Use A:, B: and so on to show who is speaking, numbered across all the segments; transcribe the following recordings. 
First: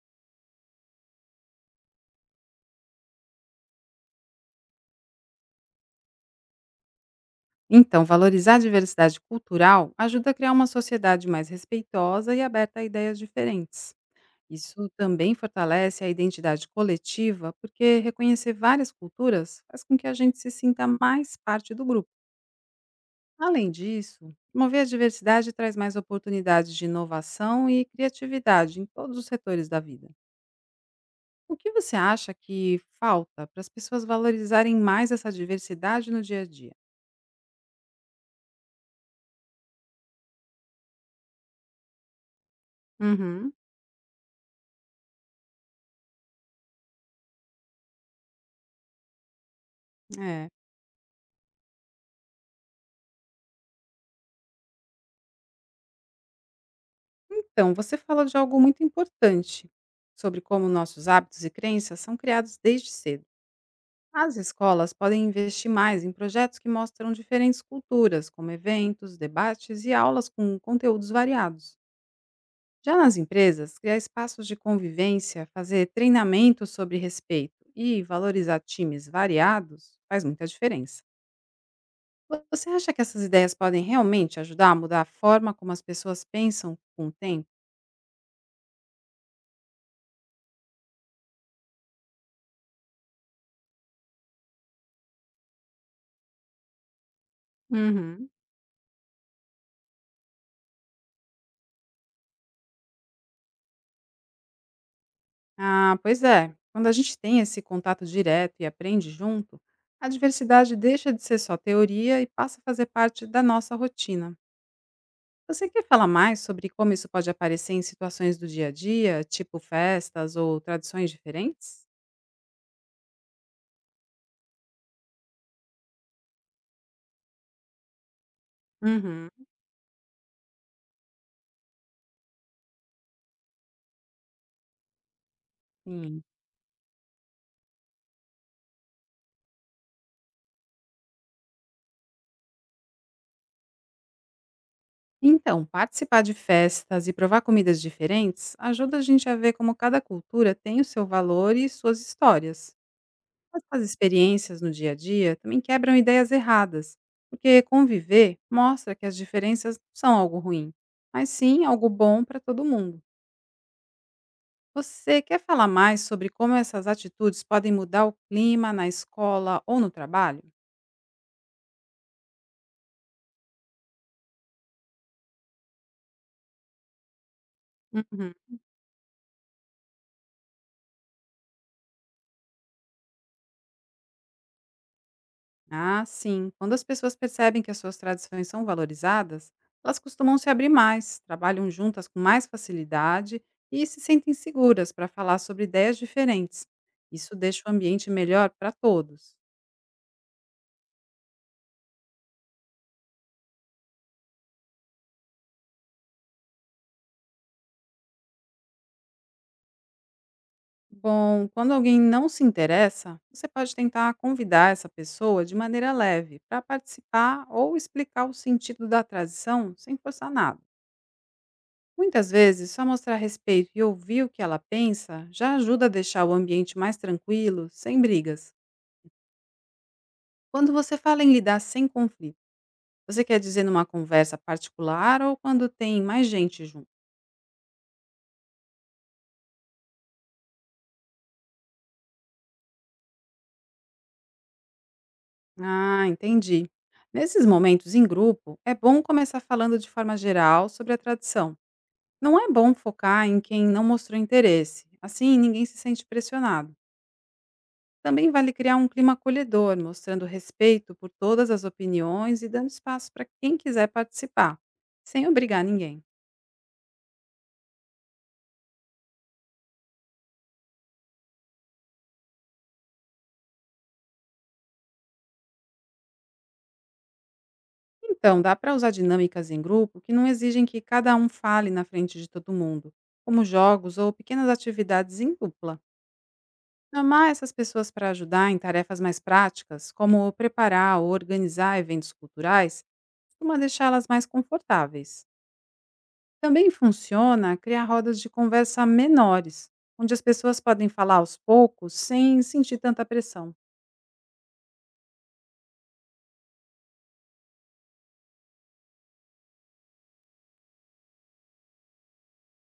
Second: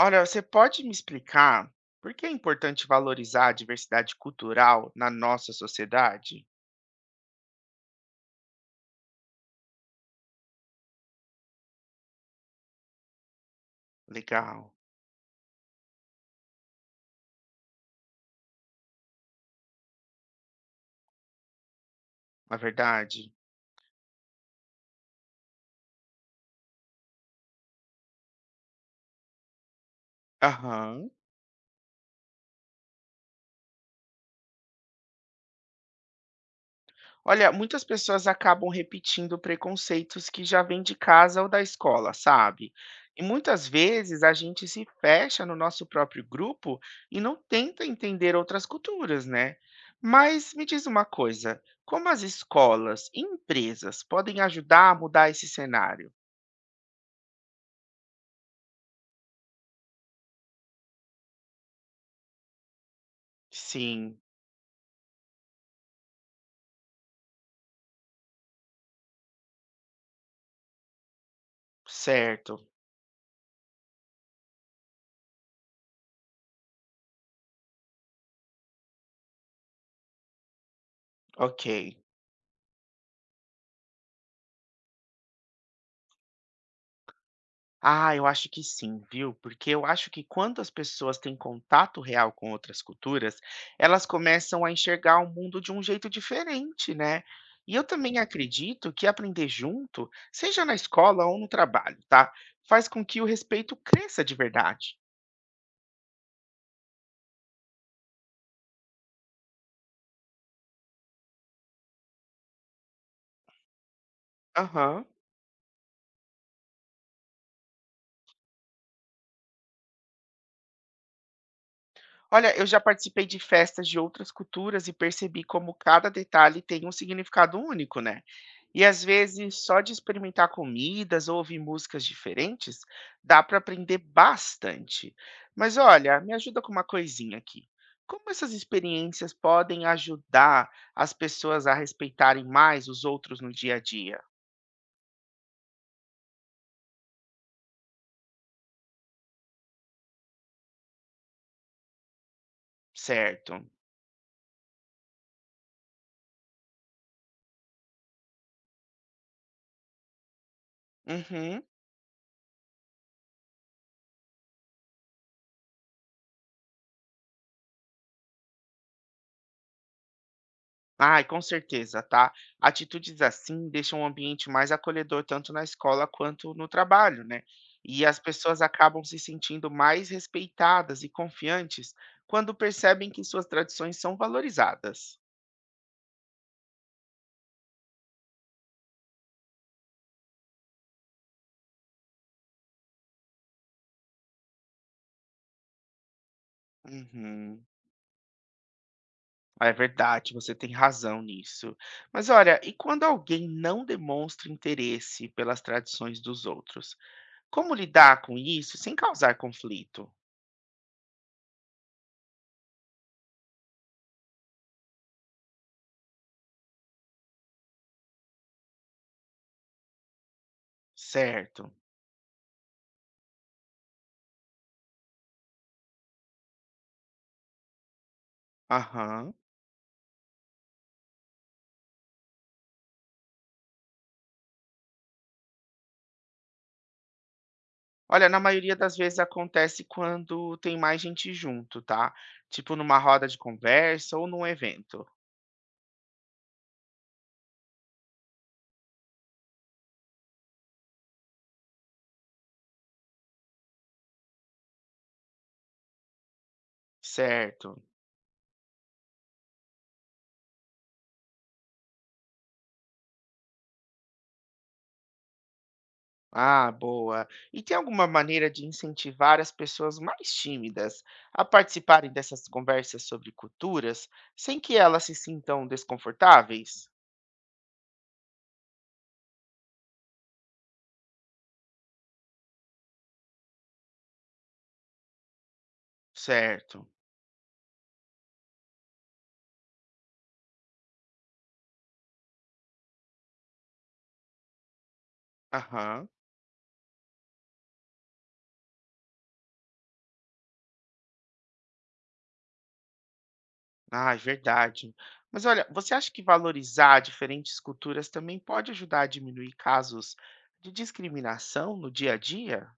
A: Olha, você pode me explicar por que é importante valorizar a diversidade cultural na nossa sociedade?
B: Então, valorizar a diversidade cultural ajuda a criar uma sociedade mais respeitosa e aberta a ideias diferentes.
A: Legal,
B: Isso também fortalece a identidade coletiva, porque reconhecer várias culturas faz com que a gente se sinta mais parte do grupo.
A: na verdade.
B: Além disso, promover a diversidade traz mais oportunidades de inovação e criatividade em todos os setores da vida.
A: Aham.
B: O que você acha que falta para as pessoas valorizarem mais essa diversidade no dia a dia?
A: Olha, muitas pessoas acabam repetindo preconceitos que já vêm de casa ou da escola, sabe? E
B: Uhum,
A: muitas vezes a gente se fecha no nosso próprio grupo e não tenta entender outras culturas, né?
B: é.
A: Mas me diz uma coisa, como as escolas e empresas podem ajudar a mudar esse cenário?
B: Então, você fala de algo muito importante sobre como nossos hábitos e crenças são criados desde cedo.
A: Sim.
B: As escolas podem investir mais em projetos que mostram diferentes culturas, como eventos, debates e aulas com conteúdos variados.
A: Certo,
B: Já nas empresas, criar espaços de convivência, fazer treinamentos sobre respeito e valorizar times variados faz muita diferença.
A: ok.
B: Você acha que essas ideias podem realmente ajudar a mudar a forma como as pessoas pensam com o tempo?
A: Ah, eu acho que sim, viu? Porque eu acho que quando as pessoas têm contato real com outras culturas, elas começam a enxergar o mundo de um jeito diferente, né? E eu também
B: Uhum.
A: acredito que aprender junto, seja na escola ou no trabalho, tá? Faz com que o respeito cresça de verdade.
B: Ah, pois é. Quando a gente tem esse contato direto e aprende junto, a diversidade deixa de ser só teoria e passa a fazer parte da nossa rotina.
A: Aham.
B: Você quer falar mais sobre como isso pode aparecer em situações do dia a dia, tipo festas ou tradições diferentes?
A: Olha, eu já participei de festas de outras culturas e percebi como cada detalhe tem um significado único, né? E às
B: Uhum,
A: vezes, só de experimentar comidas ou ouvir músicas diferentes, dá para aprender bastante. Mas olha,
B: sim.
A: me ajuda com uma coisinha aqui. Como essas experiências podem ajudar as pessoas a respeitarem mais os outros no dia a dia,
B: Então, participar de festas e provar comidas diferentes ajuda a gente a ver como cada cultura tem o seu valor e suas histórias.
A: certo?
B: Essas experiências no dia a dia também quebram ideias erradas, porque conviver mostra que as diferenças não são algo ruim, mas
A: Uhum.
B: sim algo bom para todo mundo. Você quer falar mais sobre como essas atitudes podem mudar o clima na escola ou no trabalho?
A: Ai, com certeza, tá? Atitudes assim deixam o ambiente mais acolhedor tanto na escola quanto no trabalho, né? E as
B: Uhum.
A: pessoas acabam se sentindo mais respeitadas e confiantes quando percebem que suas tradições são valorizadas.
B: Ah, sim. Quando as pessoas percebem que as suas tradições são valorizadas, elas costumam se abrir mais, trabalham juntas com mais facilidade e se sentem seguras para falar sobre ideias diferentes. Isso deixa
A: Uhum.
B: o ambiente melhor para todos.
A: É verdade, você tem razão nisso. Mas olha, e quando alguém não demonstra interesse pelas tradições dos outros? Como lidar com isso sem causar conflito?
B: Bom, quando alguém não se interessa, você pode tentar convidar essa pessoa de maneira leve para participar ou explicar o sentido da tradição sem forçar nada.
A: Certo.
B: Muitas vezes, só mostrar respeito e ouvir o que ela pensa já ajuda a deixar o ambiente mais tranquilo, sem brigas.
A: Aham.
B: Quando você fala em lidar sem conflito, você quer dizer numa conversa particular ou quando tem mais gente junto?
A: Olha, na maioria das vezes acontece quando tem mais gente junto, tá? Tipo numa roda de conversa ou num evento,
B: Ah, entendi. Nesses momentos em grupo, é bom começar falando de forma geral sobre a tradição. Não é bom focar em quem não mostrou interesse, assim ninguém se sente pressionado.
A: certo?
B: Também vale criar um clima acolhedor, mostrando respeito por todas as opiniões e dando espaço para quem quiser participar, sem obrigar ninguém.
A: Ah, boa. E tem alguma maneira de incentivar as pessoas mais tímidas a participarem dessas conversas sobre culturas sem que elas se sintam desconfortáveis?
B: Então, dá para usar dinâmicas em grupo que não exigem que cada um fale na frente de todo mundo, como jogos ou pequenas atividades em dupla.
A: Certo.
B: Chamar essas pessoas para ajudar em tarefas mais práticas, como preparar ou organizar eventos culturais, costuma deixá-las mais confortáveis.
A: Aham.
B: Também funciona criar rodas de conversa menores, onde as pessoas podem falar aos poucos sem sentir tanta pressão.
A: Ah, é verdade. Mas olha, você acha que valorizar diferentes culturas também pode ajudar a diminuir casos de discriminação no dia a dia?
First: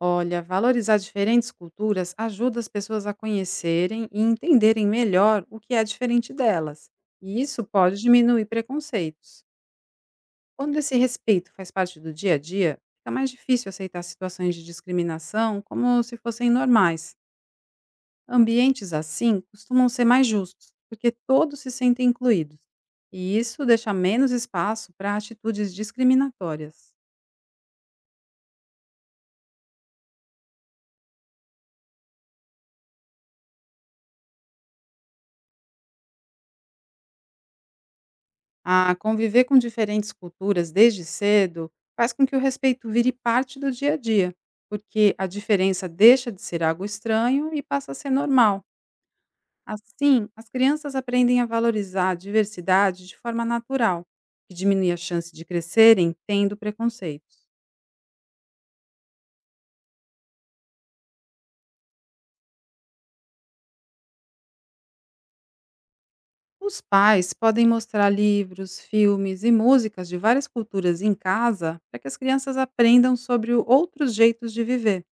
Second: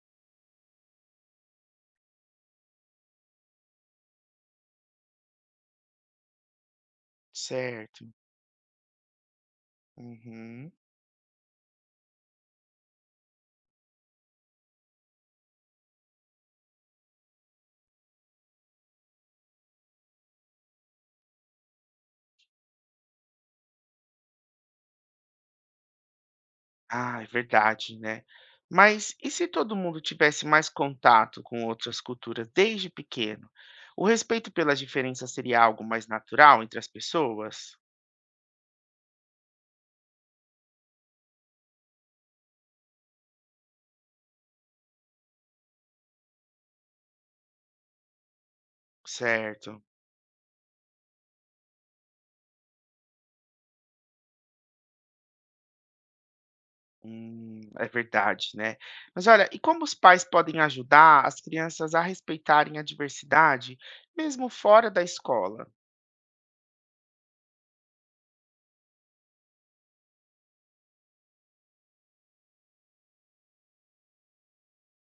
B: Olha, valorizar diferentes culturas ajuda as pessoas a conhecerem e entenderem melhor o que é diferente delas, e isso pode
A: Certo.
B: diminuir preconceitos.
A: Uhum.
B: Quando esse respeito faz parte do dia a dia, fica mais difícil aceitar situações de discriminação como se fossem normais. Ambientes assim costumam ser mais justos, porque todos se sentem incluídos, e isso deixa menos espaço para atitudes discriminatórias.
A: Ah, é verdade, né? Mas e se todo mundo tivesse mais contato com outras culturas desde pequeno? O respeito pelas diferenças seria algo mais natural entre as pessoas?
B: A conviver com diferentes culturas desde cedo faz com que o respeito vire parte do dia a dia, porque a diferença deixa de ser algo estranho e passa a ser normal.
A: Certo.
B: Assim, as crianças aprendem a valorizar a diversidade de forma natural, que diminui a chance de crescerem tendo preconceitos.
A: É verdade, né? Mas olha, e como os pais podem ajudar as crianças a respeitarem a diversidade, mesmo fora da escola?
B: Os pais podem mostrar livros, filmes e músicas de várias culturas em casa para que as crianças aprendam sobre outros jeitos de viver.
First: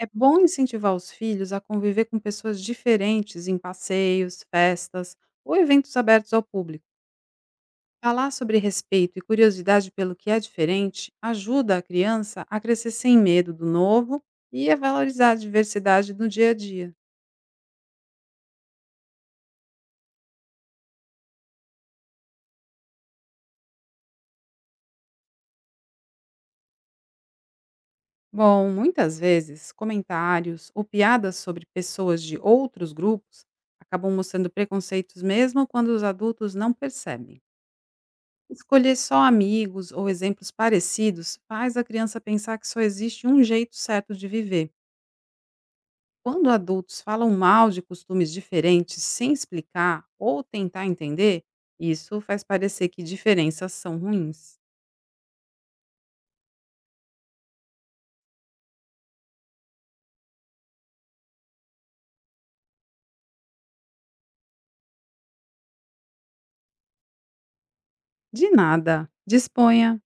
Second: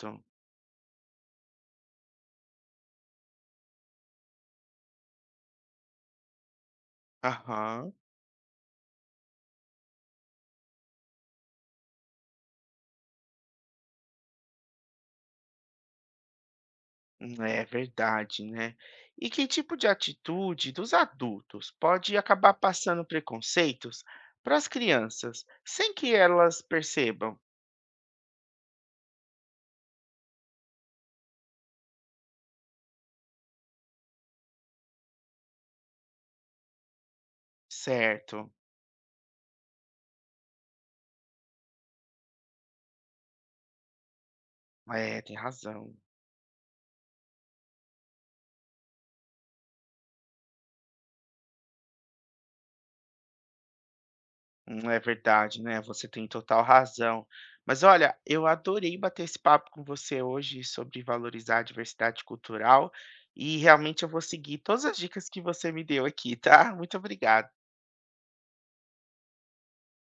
B: É bom incentivar os filhos a conviver com pessoas diferentes em passeios, festas ou eventos abertos ao público.
A: Aham.
B: Falar sobre respeito e curiosidade pelo que é diferente ajuda a criança a crescer sem medo do novo e a valorizar a diversidade no dia a dia.
A: É verdade, né? E que tipo de atitude dos adultos pode acabar passando preconceitos para as crianças sem que elas percebam?
B: Bom, muitas vezes comentários ou piadas sobre pessoas de outros grupos acabam mostrando preconceitos mesmo quando os adultos não percebem.
A: Certo,
B: Escolher só amigos ou exemplos parecidos faz a criança pensar que só existe um jeito certo de viver.
A: é, tem razão.
B: Quando adultos falam mal de costumes diferentes sem explicar ou tentar entender, isso faz parecer que diferenças são ruins.
A: É verdade, né? Você tem total razão. Mas olha, eu adorei bater esse papo com você hoje sobre valorizar a diversidade cultural e realmente eu vou seguir todas as dicas que você me deu aqui, tá? Muito obrigado.
B: De nada. Disponha!